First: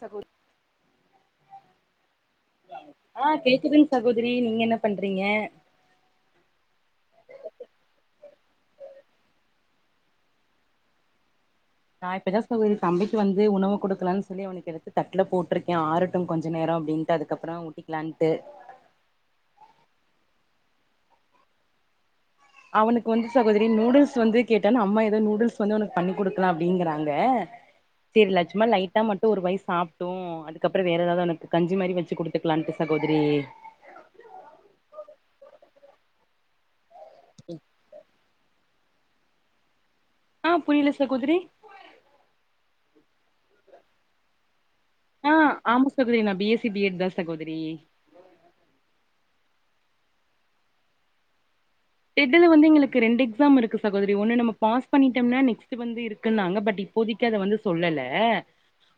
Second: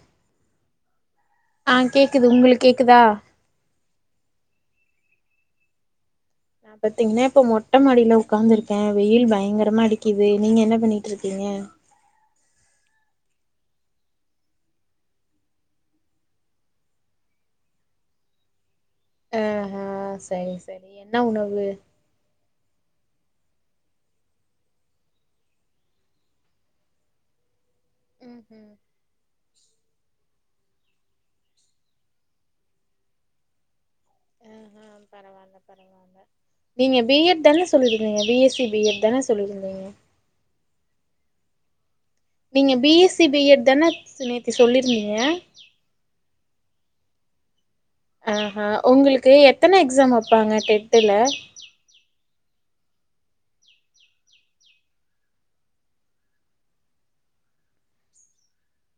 சரிங்க ஆ கேக்குது உங்களுக் கேக்குதா ஆ கேக்குதே சகோதிரி நீங்க என்ன பண்றீங்க நா பாத்தீங்கினா இப்ப மொட்ட மாடில உக்காந்துருக்கே வெயில் பயங்கரமா அடிக்குது நீங்க என்ன பண்ணிட்டு இருக்கீங்க நா இப்பதா தம்பிக்கு வந்து உணவு குடுக்கலானு சொல்லி அவனுக்கு எடுத்து தட்டுல போட்டிருக்கே ஆரட்டு கொஞ்ச நேர அப்பிடின்ட்டு அது அதுக்கப்புற ஊட்டிக்கலான்ட்டு ஆ ஹ சரி சரி என்ன உணவு அவனுக்கு வந்து சகோதரி நூடுல்ஸ் வந்து கேட்டான் அம்மா ஏது நூடுல்ஸ் வந்து அவனுக்கு பண்ணி குடுக்கலா அப்பிடிங்குறாங்க சேரிலா ம் சும்மா ம் லைட்டா மட்டு ஒரு வாய் சாப்டோ அதுக்கப்புற வேற ஏதாவது அவனுக்கு கஞ்சி மாரி வச்சி குடுத்துக்கலாம்ட்டு சகோதிரி நீங்க பிஎட் தானே சொல்லிறிக்கிங்க பிஎஸ்சி பிஎட் தானே சொல்லியிருந்திங்க ஆ புறில சகோதிரி நீங்க பிஎஸ்சி பிஎட் தானே நேத்தி சொல்லியிருந்தீங்க ஆ ஆமா சகோதிரி நா B S C B Ed தா சகோதிரி ஆஹா உங்களுக்கு எத்தன எக்ஸாம் வப்பாங்க டெத்துல டெட்டுல வந்து எங்களுக்கு ரெண்டு எக்ஸாம் இருக்கு சகோதிரி ஒண்ணு நம்ம பாஸ் பண்ணிட்டோம்னா நெக்ஸ்ட்டு வந்து இருக்குன்னாங்க பட் இப்பொதிக்கி அத வந்து சொல்லல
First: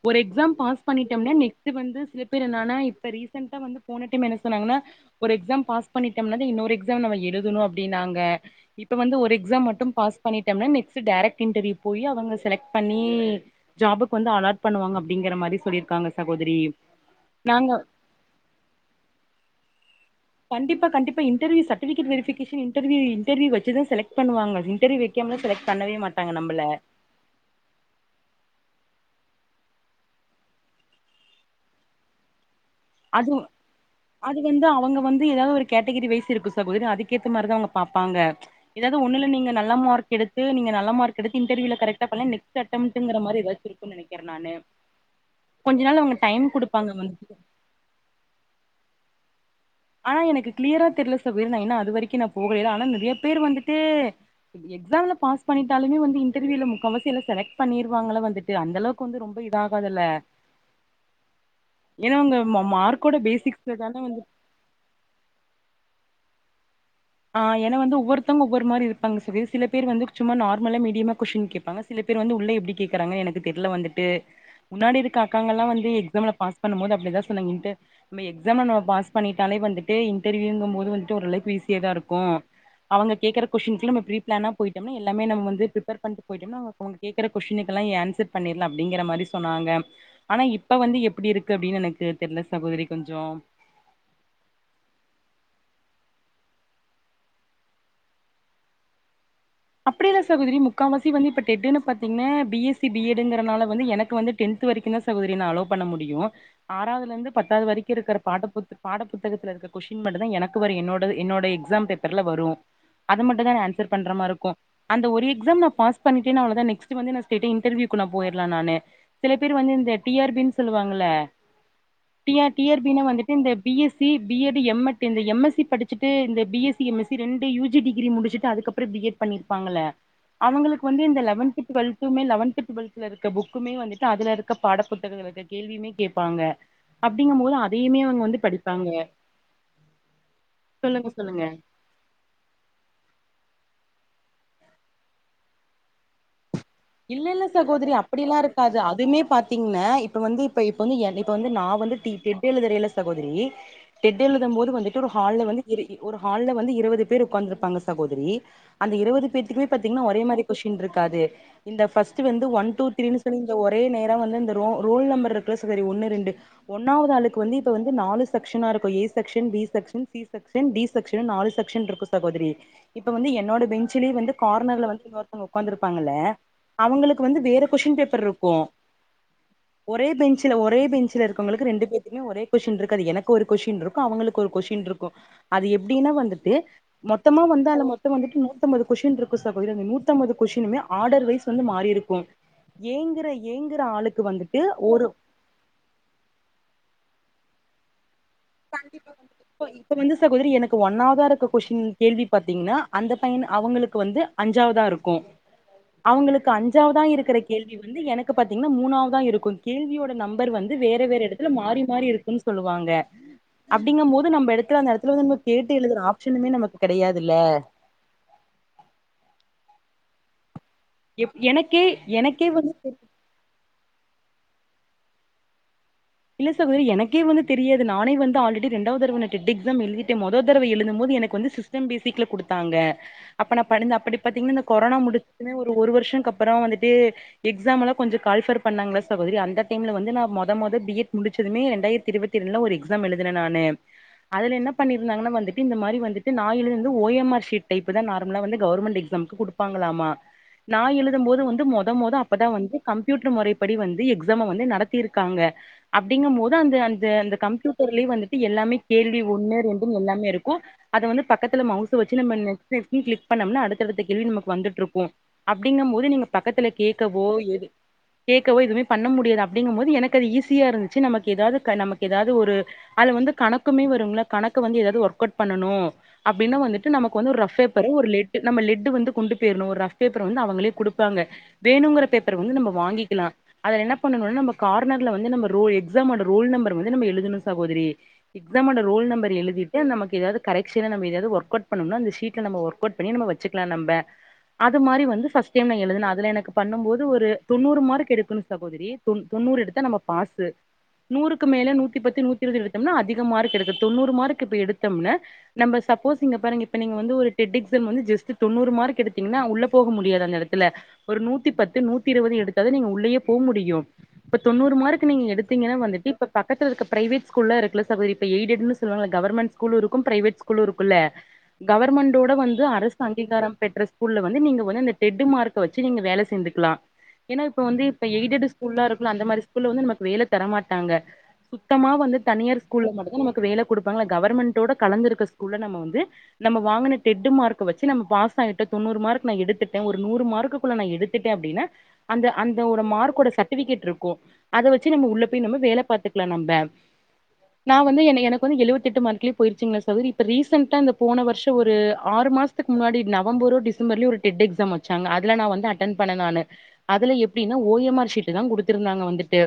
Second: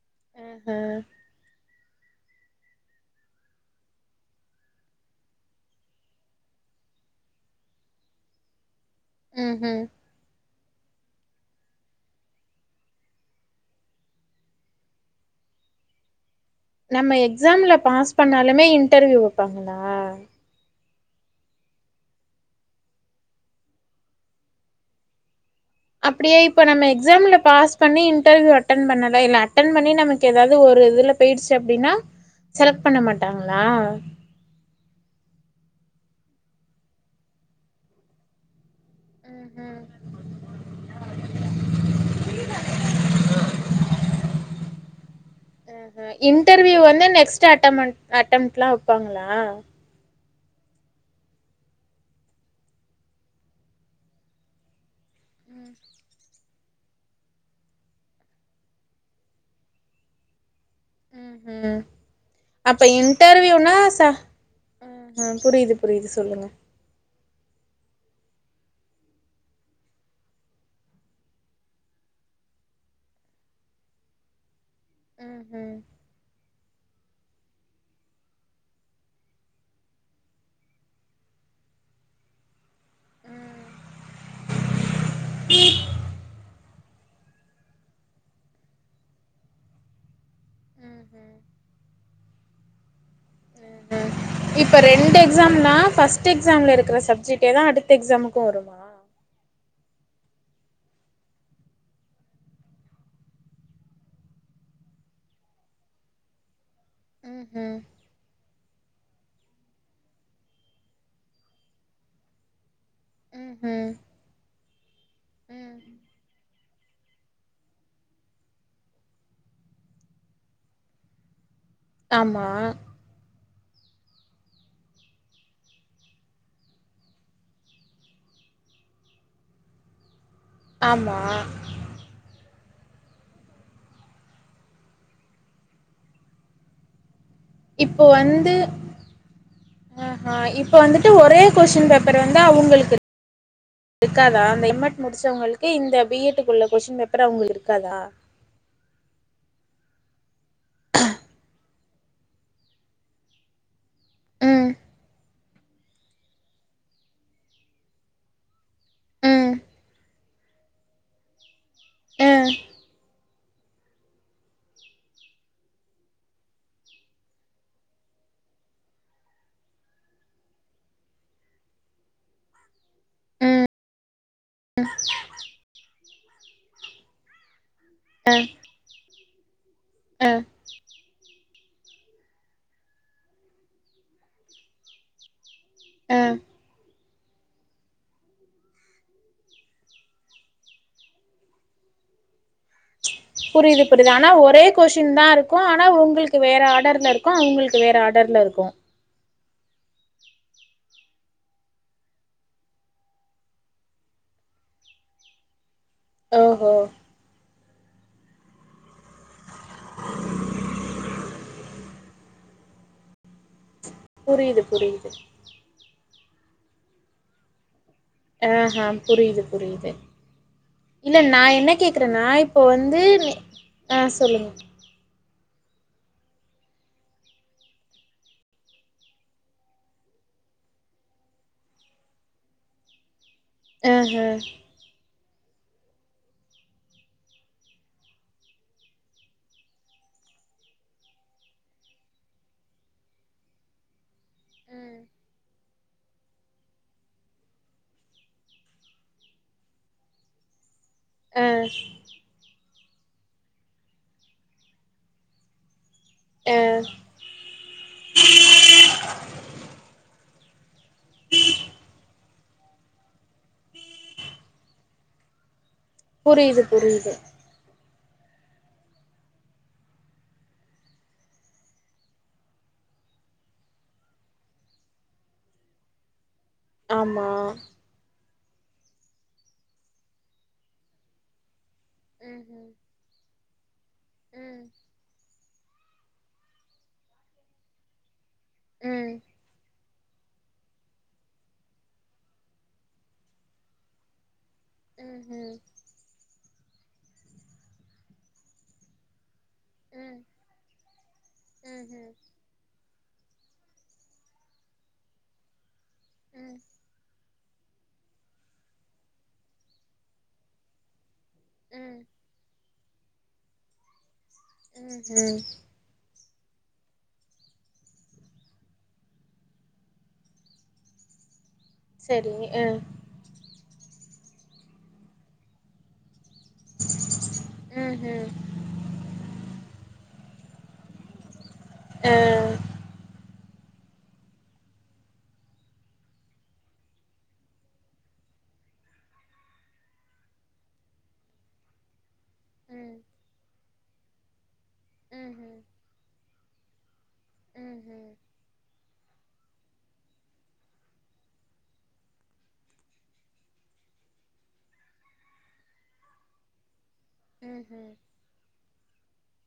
ஒரு எக்ஸாம் ஆஹா பாஸ் பண்ணிட்டோம்னா நெ நெட் வந்து சில பேர் என்னனா இப்ப ரீசெண்டா வந்து போன டைம் என்ன சொன்னாங்கனா ஒரு எக்ஸாம் பாஸ் பண்ணிட்டோம்னா இன்னொரு எக்ஸாம் நம எழுதணு அப் அப்பிடினாங்க இப்ப வந்து ஒரு ம் எக்ஸாம் ம் மட்டும் பாஸ் பண்ணிட்டோம்னா நெக்ஸ்ட் டேரக்ட் இன்டர்வியூ போயி அவங்க செலக்ட் பண்ணி ஜாபுக்கு வந்து அலாட் பண்ணுவாங்க அப்பிடிங்குற மாரி சொல்லிருக்காங்க சகோதிரி நம்ம எக்ஸாம்ல பாஸ் பண்ணாலுமே இன்டர்வியூ வப்பாங்களா கண்டிப்பா கண்டிப்பா interview certificate verification interview interview வச்சி தா செலக்ட் பண்ணுவங்க இன்டர்வியூ வக்காமலா செலக் பண்ணவே மாட்டாங்க அப்டியே இப்ப நம்மள நம்ம எக் எக்ஸாம்ல பாஸ் பண்ணி இன்டர்வியூ அட்டன் பண்ணலாம் இல்ல அட்டன் பண்ணி நமக்கு எதாவது ஒரு இதுல பேயிடுச்சு அப்டின்னா செலக்ட் பண்ண அது மாட்டாங்களா அது வந்து அவங்க வந்து எதாவது ஒரு கேட்டகிரி வைஸ் இருக்கு சகோதரி அதுக்கேத்த மாரிதா அவுங்க பாப்பாங்க ஏதாது ஒண்ணுல நீங்க நல்ல ம்ஹும் மார்க் எடுத்து நீங்க நல்ல மார்க் எடுத்து இன்டர்வியூல கரக்ட்டா பண்ல நெக்ஸ்ட் அட்டம்ட்டுங்குர மாரி எதாச்சு இருக்கு [unintelligible] நெனைக்கிறே நானு கொஞ்ச நாள் ம்ஹும் அவுங்க டைம் இன்டர்வியூ குடுப்பாங்க வந்து நெக்ஸ்ட் அட்டமன் அட்டம்டுலா வப்பாங்களா ஆனா எனக்கு கிளியரா தெர்ல சகோரி ஏன்னா என்ன அது வரைக்கு நா போகலேல ஆனா நெறைய பேரு வந்துட்டு எக்ஸாம்ல பாஸ் ம் பண்ணிட்டாலுமே வந்து இன்டர்வியூல முக்காவாசி எல்லா செலக்ட் பண்ணிருவாங்கள வந்துட்டு அந்தளவுக்கு வந்து ரொம்ப இதாகாதுல்ல ம்ஹும் ஏன்னா உங்க மா மார்க்கோட பேசிக்ஸ் தெரிஞ்சா தான வந்து ஆ ஆ புரியுது புரியுது சொல்லுங்க ஆ ஏன்னா வந்து ஒவ்வொருத்தங்க ஒவ்வொரு மாரி இருப்பாங்க செரியா சில பேர் வந்து சும்மா நார்மல்லா மீடியமா கொஸ்டின் கேப்பாங்க சில பேர் வந்து உள்ள எப்டி கேக்கறாங்க எனக்கு தெர்ல வந்துட்டு முன்னாடி இருக்க அக்காங்கல்லா ம்ஹும் வந்து எக்ஸாம்ல பாஸ் பண்ணும்போது அப்டிதா சொன்னாங்கன்ட்டு நம்ம எக்ஸாம்ல நம்ம பாஸ் பண்ணிட்டாலே வந்துட்டு இன்டர்வியூங்கும் போது வந்துட்டு ஓரளவுக்கு ஈசியா தா இருக்கு அவங்க கேக்கற கொஷ்டின்ஸூ நம்ம ப்ரீ பிளானா போயிட்டோம்னா எல்லாமே நம்ம வந்து ஃபிரிப்பர் பண்ணிட்டு போயிட்டோம்னா அவங்க கேக்குற கொஷ்டினுக்கெல்லா ஏ ஆன்சர் பண்ணிர்லா அப்டிங்கிற மாரி சொன்னாங்க ஆனா இப்ப வந்து எப்டி ம்ஹும் இருக்கு அப்டின்னு எனக்கு தெர்ல சகோதரி கொஞ்சோ ம்ஹும் இப்ப ரெண்டு எக்ஸாம்னா ஃபர்ஸ்ட் எக்ஸாம்ல இருக்குற சப்ஜெக்டே தா அடுத்த எக்ஸாமுக்கு வரு அப்டியில்ல சகோதரி முக்காவாசி வந்து இப்ப டெட் ன்னு பாத்தீங்கன்ன B S C B Ed டு கறனால வந்து எனக்கு வந்து டென்த்து வரைக்கு தா சகோதிரி என்ன அலோ பண்ண முடியு ஆறாவதுலருந்து பத்தாவது ம்ஹும் வரைக்கு இருக்குற பாட புத் பாட புத்தகத்துல இருக்க கொஷ்டின் மட்டுந்தா எனக் கு வரு என்னோடது என்னோட எக்ஸாம் பேப்பர்ல வரு அது மட்டு தா நா ஆன்சர் ம்ஹும் பண்ற மார் அந்த ஒரு எக்ஸாம் நா ம் பாஸ் பண்ணிட்டேன்னா அவள தா நெக்ஸ்டு வந்து நா ஸ்டெய்ட்டா இன்டர்வியூக்குல்ல போயிர்லா நானு சில பேர் வந்து இந்த டி ஆர் பி ன் சொல்லுவாங்கல்ல டி ஆமா ஆர் டி ஆர் பி னா வந்து இந்த B S C B Ed M Ed இந்த எம் எஸ் சி படிச்சிட்டு இந்த B S C M S C ரெண்டு யூ ஜி டிகிரி முடிச்சு டு அதுக்கப்ரோ பி எட் பண்ணிருப்பாங்கள அவ்ங்களுக்கு வந்து ஆமா இந்த லெவன்த் டுவல் துமே லெவென்த் டுவெல்த்ல இருக்க புக்குமே வந்துட்டு அதுலருக்க பாட புத்தகங்கள்ள இருக்க கேள்வியுமே கேப்பாங்க அப்டிங்கும் போது அ இப்போ வந்து ஆஹ இப்ப சொல்லுங்க வந்துட்டு ஒரே சொல்லுங்க கொஸ்டின் பேப் அப்பற வந்து அவுங்களுக்கு [inaudible] இருக்காத அந்த எம் எட் முடிச்சவங்களுக்கு இந்த பி எட் டுக்குள்ள கொஷ்டின் பேப்பர் அவங்ளு இருக்காதா அது அதுமே பாத்தீங்ன்ன இப்ப வந்து இப்ப இப்ப வந்து எ இப்ப வந்து நா வந்து டி டெட் எழுதறையில சகோதிரி டெட் எழுதும் போது ம் வந்துட்டு ஒரு ஹால்ல வந்து இரு ஒரு ஹால்ல வந்து இருவது பேர் உக்காந்துருப்பாங்க சகோதிரி அந்த இருவது ம் பேத்துக்குமே பாத்தீங்கன்னா ஒரே மாரி கொஸ்டின் இருக்காது இந்த ஃபர்ஸ்ட் வந்து ம் ஒன் டூ த்ரீ நீங்க ஒரே நேரா வந்து இந்த ரோ ரோல் நம்பர் இருக்குல சகோதரி ஒன்னு ரெண்டு ஒன்னாவது ஆளுக்கு வந்து இப்ப வந்து நாலு செக்ஷனா இருக்கு A section B section C section then D section நாலு செக்ஷன் இருக்கு சகோதரி இப்ப வந்து என்னோட பெஞ்ச்லே வந்து கார்னர்ல வந்து இன்னொருத்தவங்க உக்காந்துருப்பாங்கல்ல அவுங்களுக்கு வந்து வேற கொஸ்டின் பேப் [unintelligible] ருக்கு ஒரே ம் பெஞ்ச்சுல ஒரே பெஞ்ச்சுல உங்களுக்கு ரெண்டு பேருத்துக்குமே ஒரே கொஷ்டின் இருக்காது எனக்கு ஒரு கொஷ்டின் இருக்கு அவ்ங்களுக்கு ஒரு கொஷ்டின் இருக்கு அது எப்டின்னா ம் வந்துட்டு மொத்தமா வந்தால மொத்தம் வந்துட்டு நூத்தம்பது கொஷ்டின்ருக்கு சகோதரி அந்த நூத்தம்பது கொஸ்டினையுமே ஆர்டர் வைஸ் வந்து மாறிருக்கு ஏங்குற ஏ ங்குற ஆளுக்கு வந்துட்டு ஒரு க்கு ஆனா உங்குளுக்கு வேற ஆர்டர்ல இருக்கு அவுங்களுக்கு வேற ஆர்டர்ல இருக்கு கண்டிப்பா [inaudible] இப்போ இப்ப வந்து சகோதரி எனக்கு ஒன்னாவதா இருக்க கொஷ்டின் கேள்வி பாத்தீங்ன்னா அந்த பைய அவங்களுக்கு வந்து அஞ்சாவதா இருக்கு அவுங்களுக்கு ஓஹோ அஞ்சாவதா இருக்குற கேள்வி வந்து எனக்கு பாத்தீங்ன்னா மூணா வதா இருக்கு கேள்வியோட நம்பர் வந்து வேற வேற எடத்துல மாறி மாறி இருக்குன்னு சொல்லுவாங்க அப்டிங்கம் போது நம்ம புரியுது எடத்துல அந்த புரியுது எடத்துல வந்து நம்ம கேட்டு எழுதுற ஆப்ஷனுமே நமக்கு கெடையாதுல்ல ஆ ஹ புரியுது புரியுது இல்ல எப் நா என்ன எனக்கே கேக்குறன்னா எனக்கே இப்போ வந்து ஆ சொல்லுங்க இல்ல சகோதரி எனக்கே வந்து தெரியாது நானே வந்து ஆல்ரெடி ரெண்டாவது தடவ டெட் எக்ஸாம் எழுதிட்டே மொத தடவ எழுதும் போது எனக்கு வந்து சி ஸ்டம் பேசிக்ல குடுத்தாங்க அப்ப நா பனிந்து அப்படி ஆஹ பாத்தீங்கன்னா கொரோனா முடிச்சதுமே ஒரு ஒரு வருஷன்க்கு அப்புறோ வந்துட்டு எக்ஸாமல்லா கொஞ்ச கால்ஃபர் பண்ணாங்களா சகோதரி அந்த டைம்ல வந்து நா மொத மொத வந்து பி எட் முடிச்சதுமே ரெண்டாயிரத்தி இருவத்தி ரெண்டுல ஒரு எக்ஸாம் எழுதுன நானு அதுல என்ன பண்ணிருந்தாங்கன்ன வந்துட் டு இந்த மாரி வந்துட்டு நா எழுனது O M R sheet type தா நார்மலா வந்து கவர்மெண்ட் எக்ஸாம்க்கு குடுப்பாங்களாமா நா எழு தும் போது ஆ வந்து மொத மொத அப்பதா வந்து கம்ப்யூட்டர் மொறைப்படி வந்து எக்ஸாம வந்து நடத்திருக்காங்க அப்டிங்கும் போது ஆ அந்த அந்த அந்த கம்ப்யூட்டர்லயே வந்துட்டு எல்லாமே கேள்வி ஒன்னு ரெண்டு எல்லாமே இருக்கு அத வந்து பக்கத்துல மவுச வச்சு நம்ம நெட்பிளிக்ஸ்னு கிளிக் பண்ணம்னா அடுத்தடுத்த கேள்வி நமக்கு வந்துட்டு இருக்கு அப்டிங்கம்போது நீங்க புரியுது பக்கத்துல புரியுது கேக்கவோ எது கேக்கவோ எதுமே பண்ண முடியாது அப்டிங்கும் போது எனக்கு அது ஈஸி யா இருந்துச்சு நமக்கு எதாவது நமக்கு எதாவது ஒரு அது வந்து கணக்குமே வருங்ளே கணக்கு வந்து எதாவது ஒர்க் அவுட் பண்ணனு அப்டின்னு வந்துட் டு நமக்கு ஆமா வந்து ஒரு ரஃப் பேப்பரு ஒரு லெட்டு நம்ம லெட்டு் வந்து கொண்டு போயிர்ணு ஒரு ரஃப் பேப்பர் வந்து அவங்களே குடுப்பாங்க வேணுங்குற பேப்பர வந்து நம்ம வாங்கிக்கலா அதுல என்ன பண்ணணும்னா நம்ப கார்னர்ல வந்து நம்ம ரோல் எக்ஸாமோட ரோல் நம்பர் வந்து நம்ம எழுதனு சகோதரி எக்ஸாம்வோடோ ரோல் நம்பர் எழுதிட் டு நமக்கு எதாது கரெக்ஸன நம்ம எதயாவது ஒர்க் அவுட் பண்ணும்னா அ ஷீட்ல நம்மஒர்க் அவுட் பண்ணி நம்ம வச்சிக்கலா நம்ம அது மாரி வந்து ஃபஸ்ட் டைம் நா எழுதுன அதுல எனக்கு பண்ணும் போது ஒரு தொண்ணூறு மார்க் எடுக்கனு சகோதரி தொண் தொண்ணூறு எடுத்த நா பாசு நூறுக்கு மேல நூத்தி பத்து நூத் தி இருவது எடுத்தோம்னா அதிக மார்க் எடுத்து தொண்ணூறு மார்க் இப்ப எடுத்தம்ன நம்ப சப்போஸ் இங்க பாருங்க இப்ப நீங்க வந்து ஒரு டெட் எக்ஸாம் வந்து ஜஸ்ட் தொண்ணூறு மார்க் எடுத்தீங்கன்னா உள்ள போக முடியாது அந்த எடத்துல ஒரு நூத்தி பத்து நூத்தி இருவது எடுத்தா தா நீங்க உள்ளயே போ முடியு இப்ப தொண்ணூறு மார்க் நீங்க எடுத்தீங்கன்னா வந்துட்டு இப்ப பக்கத்துலருக்க பிரைவேட்ஸ் ஸ்கூல்லா இருக்குல்ல சகோதரி இப்ப எயிட்டன்னு சொல்லுவாங்க கவர்மெண்ட் ஸ்கூலு இருக்கு பிரைவேட் ஸ்கூலு இருக்குல்ல கவர்மென்டோட சரி வந்து அ அரசு அங்கீகாரம் பெற்ற ஸ்கூல்ல வந்து நீங்க வந்து அந்த டெட்டு மார்க்க வச்சு நீங்க வேல சேந்து க்லா ஏன்னா இப்ப வந்து இப்ப அ எயடட் ஸ்கூல்லா இருக்குல அந்த மாரி ஸ்கூல்ல வந்து நமக்கு வேல தரமாட்டாங்க சுத்தமா வந்து தனியார் ஸ்கூல்ல மட்டு தா நமக்கு வேல குடுப்பாங்கள கவர்மென்ட்டோட கலந்துருக்க ஸ்கூல்ல நம்ம வந்து நம்ம வாங்குன டெட் மார்க்க வச்சு நம்ம பாஸ் ஆய்ட்ட தொண்ணூறு மார்க் நா எடுத்துட்டே ஒரு நூறு மார்க்குள்ள நா எடுத்து எடுத்துட்டே அப்டின்னா அந்த அந்த ஒரு மார்க்கோட சர்டிஃபிகேட் இருக்கு அத வச் சி நம்ம உள்ள போய் நம்ம வேல பாத்துக்கலா நம்ப நா வந்து எனக்கு வந்து எழுவத்தெட்டு மார்க்குல போயிருச்சுங்களா சகோதரி இப்ப ரீசெண்டா இந்த போன வருஷோ ஒரு ஆறு மாசத்துக்கு முன்னாடி நவம்பரோ டிசம்பர்லயோ ஒரு டெட் எக்ஸாம் வச்சாங்க அதுல நா வந்து அட்டன் பண்ண நானு அதுல எப்டின்னா ஓ எம் ஆர் ஷீட் தா குடுத்திருந்தாங்க வந்துட்டு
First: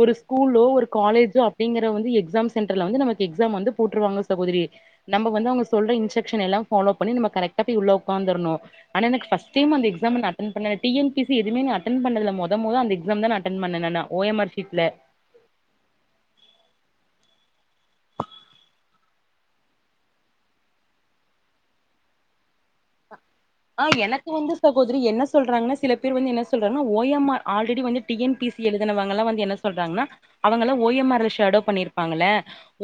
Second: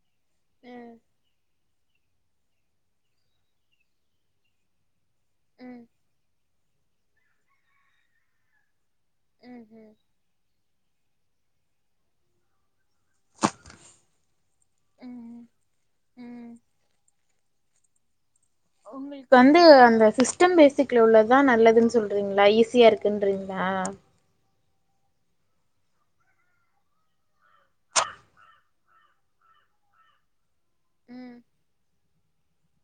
ஒரு ஸ்கூலோ ஒரு காலேஜோ அப்டிங்கற வந்து எக்ஸாம் சென்டர்ல வந்து நமக்கு எக்ஸாம் வந்து போட்டுருவாங்க சகோதரி நம்ப வந்து அவுங்க சொல்ற இன்ஸ்ரக்ஷன் எல்லா ஃபாலோ பண்ணி நம்ம கரக்டா போய் உள்ள உக்காந்துருணு ஆனா எனக்கு ஃபர்ஸ் டைம் அந்த எக்ஸாம் நா அட் அட்டன் பண்ணல டி என் பி ஸி எதுமே அட்டன் பண்ணதுல மொத மொத அந்த எக்ஸாம் தா அட்டன் பண்ணே நானு ஓ எம் ஆர் ஷீட்ல ஒங்களுக்கு வந்து அந்த சிஸ்டம் பேசிக்ல உள்ளது தா நல்லதுன்னு சொல்றீங்களா ஈஸியா இருக்கு குன்றீங்களா ஆ எனக்கு வந்து சகோதரி என்ன சொல்றாங்கன்னா சில பேர் வந்து என்ன சொல்றாங்க ஓ எம் ஆர் ஆல்ரெடி வந்து டி என் பி சி எழுதுனவங்களா என்ன சொல்றாங்கன்னா அவங்கள ஓ எம் ஆர் ஷேடோ பண்ணிருப்பாங்கள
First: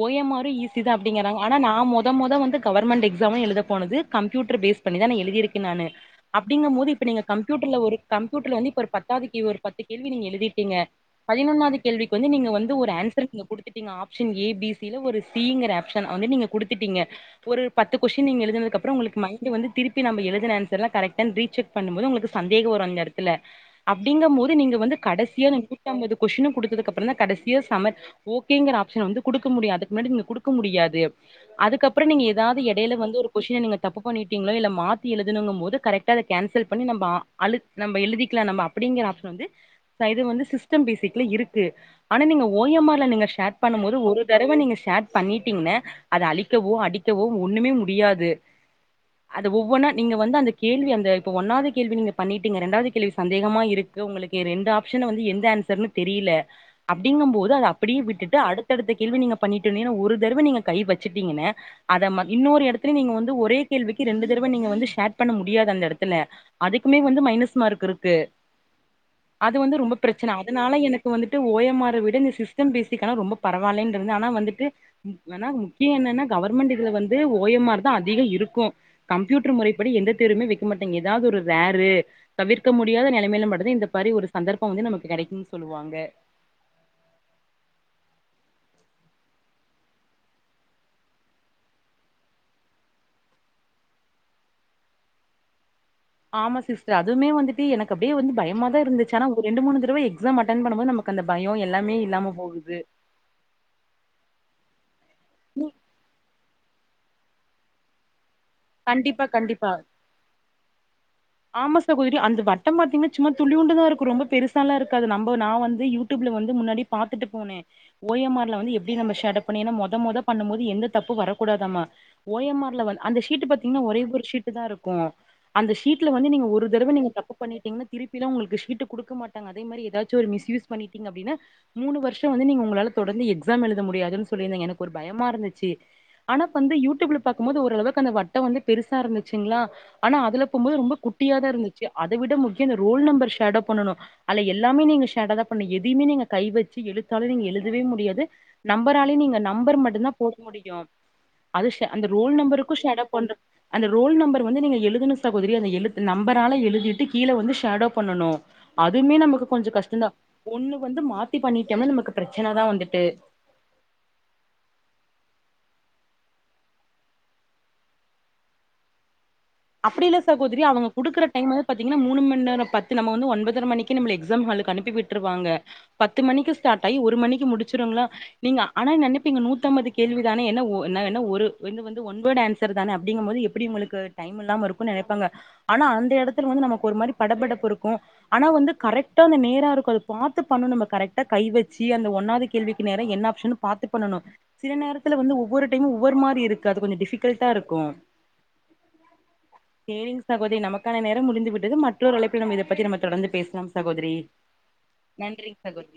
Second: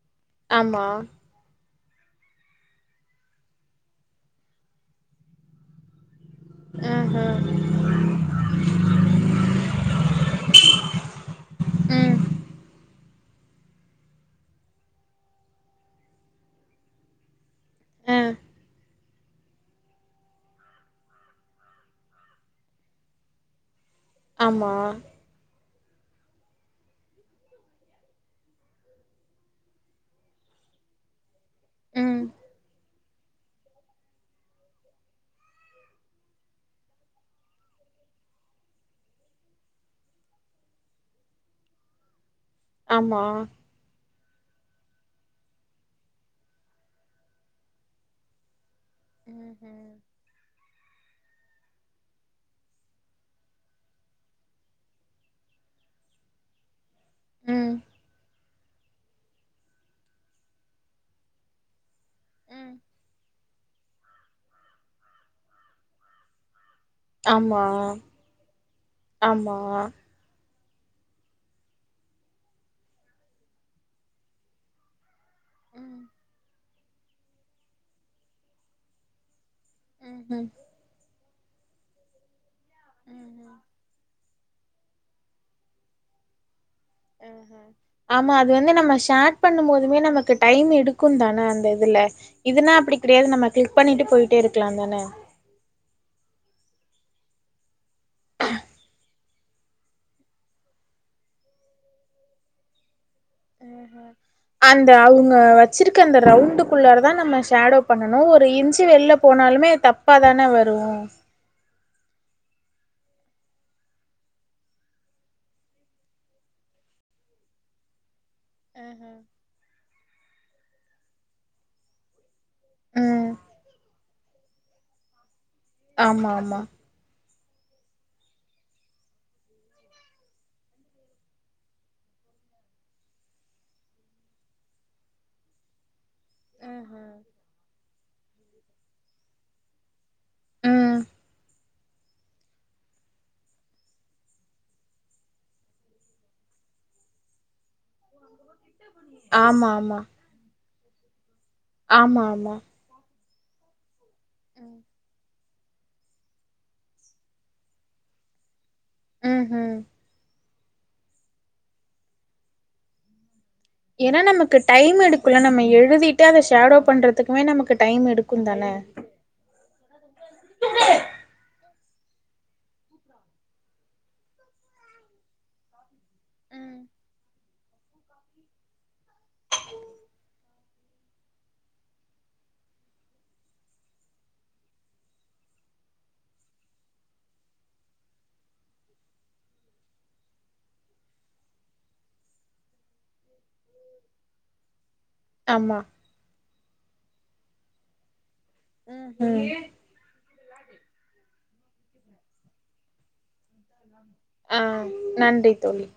ஓ எம் ஆர்ம் ஈசி ஆமா தா அப்டிங்க தாங்க ஆனா நா மெத மெத வந்து கவர்மெண்ட் எக்ஸாம் எழுத போனது கம்ப்யூட்டர் பேஸ் பண்ணிதான எழுதிருக்கே நானு அப்டிங்கூ போது இப்ப நீங்க ஆஹா கம்யூட்டர்ல ஒரு கம்ப்யூட்டர்ல வந்து இப்ப ஒரு பத்தாவது கே ஒரு பத்து கேள்வி நீங்க எழுதிர்கீங்க பதினொன்னாது கேள்விக்கு ம் வந்து நீங்க வந்து ஒரு ஆன்சர் நீ குடுத்துட்டீங்க ஆப்ஷன் ஏ பி சில ஒரு சிங்கிற ஆப்ஷன வந்து நீங்க குடுத்துட்டீங்க ஒரு பத்து ஆ கொஷின் நீங்க எழுதினது அப்பறொ உங்ளுக்கு மைன்ட் வந்து திருப்பி நம்ம எழுதின ஆன்சர்லா கரெக்டானு ரீ செக் பண்ணுபொது உங்ளுக்கு சந்தேகொ வரூ அந்த எடத்துல அப்படிங்க போது ஆமா நீங்க வந்து கடசியா நூத் அம்பது கொஷினு குடுத்ததுக்கப்பறந்தா கடசியா சமர் ஓகேங்கிற ஆப்ஷன் வந்து குடுக்க முடியூ அதுக்கு முன்னாடி நீங்க குடுக்க முடியாது அதுக்கப்பறொ ம் நீங்க ஏதாது எடையில வந்து ஒரு கொஷின நீங்க தப்பு பண்ணிட்டீங்களோ இல்ல மாத்தி எழுதுனுன்னு போது கரெக்டா அத கேன்சல் பண்ணி நம்ம அ அலுத் நம்ம எழுதிக்லா நம்ப அப்பிடிங்கிற ஆப்ஷன் வந்து இது வந்து சிஸ்டம் பேசிக்ல இருக்கு ஆனா நீங்க ஓ எம் ஆர்ல ஆமா நீங்க ஷேர் பண்ணும் போது ஒரு தடவ நீங்க ஷேட் பண்ணிட்டீங்கன்னெ அத அழிக்கவோ அடிக்கவோ ஒன்னுமே முடியாது அத ஒவ்வொன்னா நீங்க வந்து அந்த கேள்வி அந்த இப்ப ஒன்னாது கேள்வி நீங்க பண்ணிட்டீங்க ரெண்டாது கேள்வி சந்தேகமா இருக்கு ஒங்களுக்கு ரெண்டு ஆப்ஷன் வந்து எந்த ஆன்சர்ன்னு தெரில அப்டிங்கு போது அத அப்டியே விட்டுட்டு அடுத் அடுத்தடுத்த கேள்வி நீங்க பன்னிட்டோனே ஒரு தடவ நீங்க கை வச்சுட்டீங்கென்ன அத ம இன்னொரு ம் எடத்துலய நீங்க வந்து ஒரே கேள்விக்கு ரெண்டு தடவ நீங்க வந்து ஷேட் பண்ண முடியாது அந்த எடத்துல அதுக்குமே வந்து மைனஸ் ஆமா மார்க் இருக்கு ஆமா அது வந்து ரொம்ப பிரச்சன அதனால எனக்கு வந்துட்டு ஓ எம் ஆர விட இந்த சிஸ்டம் பேசிக் ஆனா ரொம்ப பரவால்லன்றது ஆனா வந்துட்டு ம் ஆனா முக்கிய ம் என்னன்னா கவர்மெண்ட் இதுல வந்து ஓ எம் ஆர் தா அதிகோ இருக்கூ கம்ப்யூட்டர் முறை படி எந்த ம்ஹும் தேர்வுமே வைக்க மாட்டேங்க ஏதாது ஒரு ரேரு தவிர்க்க முடியாத நெலமையில ம்ஹும் மட்டுந்தா இந்த பாரி ஒரு சந்தர்ப்பொ வந்து நமக்கு கெடைக்குன் சொல்லுவாங்க அ ஹெ ஆமா அது வந்து நம்ம ஷேட் பண்ணூ போதுமே நமக்கு டைம் எடுக்குந் தானே அந்த இதுல இதுனா அப்டி கெடையாது நம்ம கிளிக் பண்ணிட்டு போயிட்டே இருக்லா தானே ஆமா சிஸ்டர் அதுமே வந்துட்டு எனக்கு அப்டியே வந்து பயமாதா இருச்துச்சு ஆனா ஒரு ரெண்டு மூணு தடவ எக்ஸாம் அட்டென் பண்ணுபோது நமக் அந்த பயொ எல்லாமே இல்லாம போகுது அ அந்த அவுங்க வச்சிருக்க அந்த ரவுண்டுக்குள்ளாற தா நம்ம ஷேடோ பண்ணனோ ஒரு இன்ச் சு வெள்ல கண்டிப்பா போனாலுமே கண்டிப்பா தப்ப தானே வரூ ஆமா சகோதிரி அந்த வட்டொ பாத்தீங்ன்னா சும்மா துளியோண்டுதா இருக்கூ ரொம்ப பெருசாலா இருக்காது நம்ப நா வந்து யூ டியூப்ல வந்து முன்னாடி பாத்துட்டு போனே ஓ எம் ஆர்ல வந்து எப்டி நம்ம ம்ஹும் ஷேடப் பண்ணி ஏனா மொத மொத பண்ணும்போது எந்த தப்பு வரக் கூடாதாமா ஓ எம் ஆர்ல வந்து அந்த ம் ஷீட்டு பாத்தீங்ன்னா ஒரே ஒரு ஷீட்டு தா இருக்கூ அந்த ஷீட்ல வந்து ஆமா நீங்க ஆமா ஒரு தடவ நீங்க தப் பு பண்ணிட்டிங்கன்ன திருப்பிலா உங்ளுக்கு ஷீட்டு குடுக்கமாட்டாங்க அதே மாரி எதாச்சூ ஒரு மிஸ்யூஸ் பண்ணிட்டீங்க அப்டின்னா மூணு வருஷொ வந்து நீங்க உங்ளால தொடர்ந்து எக்ஸாம் எழுத முடியாதுன்னு சொல்லிருந்தீங்க எனக்கு ஒரு பயமா இருந்துச்சு ஆனா இப்ப வந்து ம்ஹும் யூடியூப்ல பாக்கூ போது ஓரளவுக்கு அந்த வட்டொ வந்து பெருசா இருந்துச்சுங்ளா ஆனா அதுல போவ்போது ரொம்ப ம் குட்டியா தா இருந்துச்சு அத விட முக்கியொ அந்த ரோல் நம்பர் ஷேடோ பண்ணனு அல்லெ எல்லாமே நீங்க ஷெடோதா பன்னு எதயுமே நீங்க கை வச்சு எழுத்தால நீங்க எழுதவே முடியாது நம்பராலேயு நீங்க ஆமா நம்பர் ஆமா மட்டுந்தா போட முடியு அது அந்த ஆமா ரோல் ஆமா நம்பருக்கூ ஷேடப் பண்ற அந்த ரோல் நம்பரு வந்து நீங்க எழுதனோ சகோதிரி அந்த எழுத் நம்பரால எழுதிட்டு கீழே வந்து ஷேடோ பண்ணனோ அதுமே நமக்கு கொஞ்சொ ம்ஹும் கஷ்டந்தா ஒன்னு வந்து மாத்தி பண்ணிட்டோம்னா நமக்கு பிரச்சன தா வந்துட்டு ஏனா நமக்கு டைம் எடுக்குல நம்ம எழுதிட்டு அத ஷேடோ பண்றதுக்குமே நமக்கு டைம் எடுக்குந்தானே அப்டி இல்ல சகோதிரி அவுங்க குடுக்குற டைம் வந்து பாத்தீங்ன்னா மூனு மண் நேரோ பத் நம்ம வந்து ஒன்பதர மணிக்கு நம்ள எக்ஸாம் ஹாலுக்கு அனுப்பி விட் ருவாங்க பத்து மணிக்கு ஸ்டார்ட் ஆயி ஒரு மணிக்கு முடிஞ்சிருங்ளா நீங்க ஆனா நெனப்பீங்க நூத்தம்பது கேள்விதான என்ன ஒ என்ன என்ன ஒரு வந்து வந்து ஒன் வேர்டு ஆன்ஸ் ஸர் தானே அப்டிங்குபோது எப்டி ஒங்ளுக்கு டைம் இல்லாம இருக்குனு நெனைப்பாங்க ஆனா அந்தஎடத்துல வந்து நமக்கு ஒரு மாரி படப்படப்பு இருக்கோ ஆனா வந்து கரட்டா அந்த நேரா இருப்பது பாத்து பன்னனோ நம்ம கரட்டா கை வெச்சி அந்த ஒன்னாது கேள்விக்கு நேரா என்ன ஆப்ஷன் பாத்து பண்ணணு சில நேரத்துல வந்து ஒவ்வோரு ஆமா டைமு ஒவ்வோரு மாரி இருக்கு அது கொஞ்ச டிஃபிகல்ட்டா இருக்கோ ம் கேலுங்க சகோதரி நமக்கான நேரம் முடிந்து விட்டது மற்றொரு அழைப்பில் நம இத பத்தி நம்ம தொடர்ந்து பேச லாம் சகோதிரி ஆ நன்றி தோழி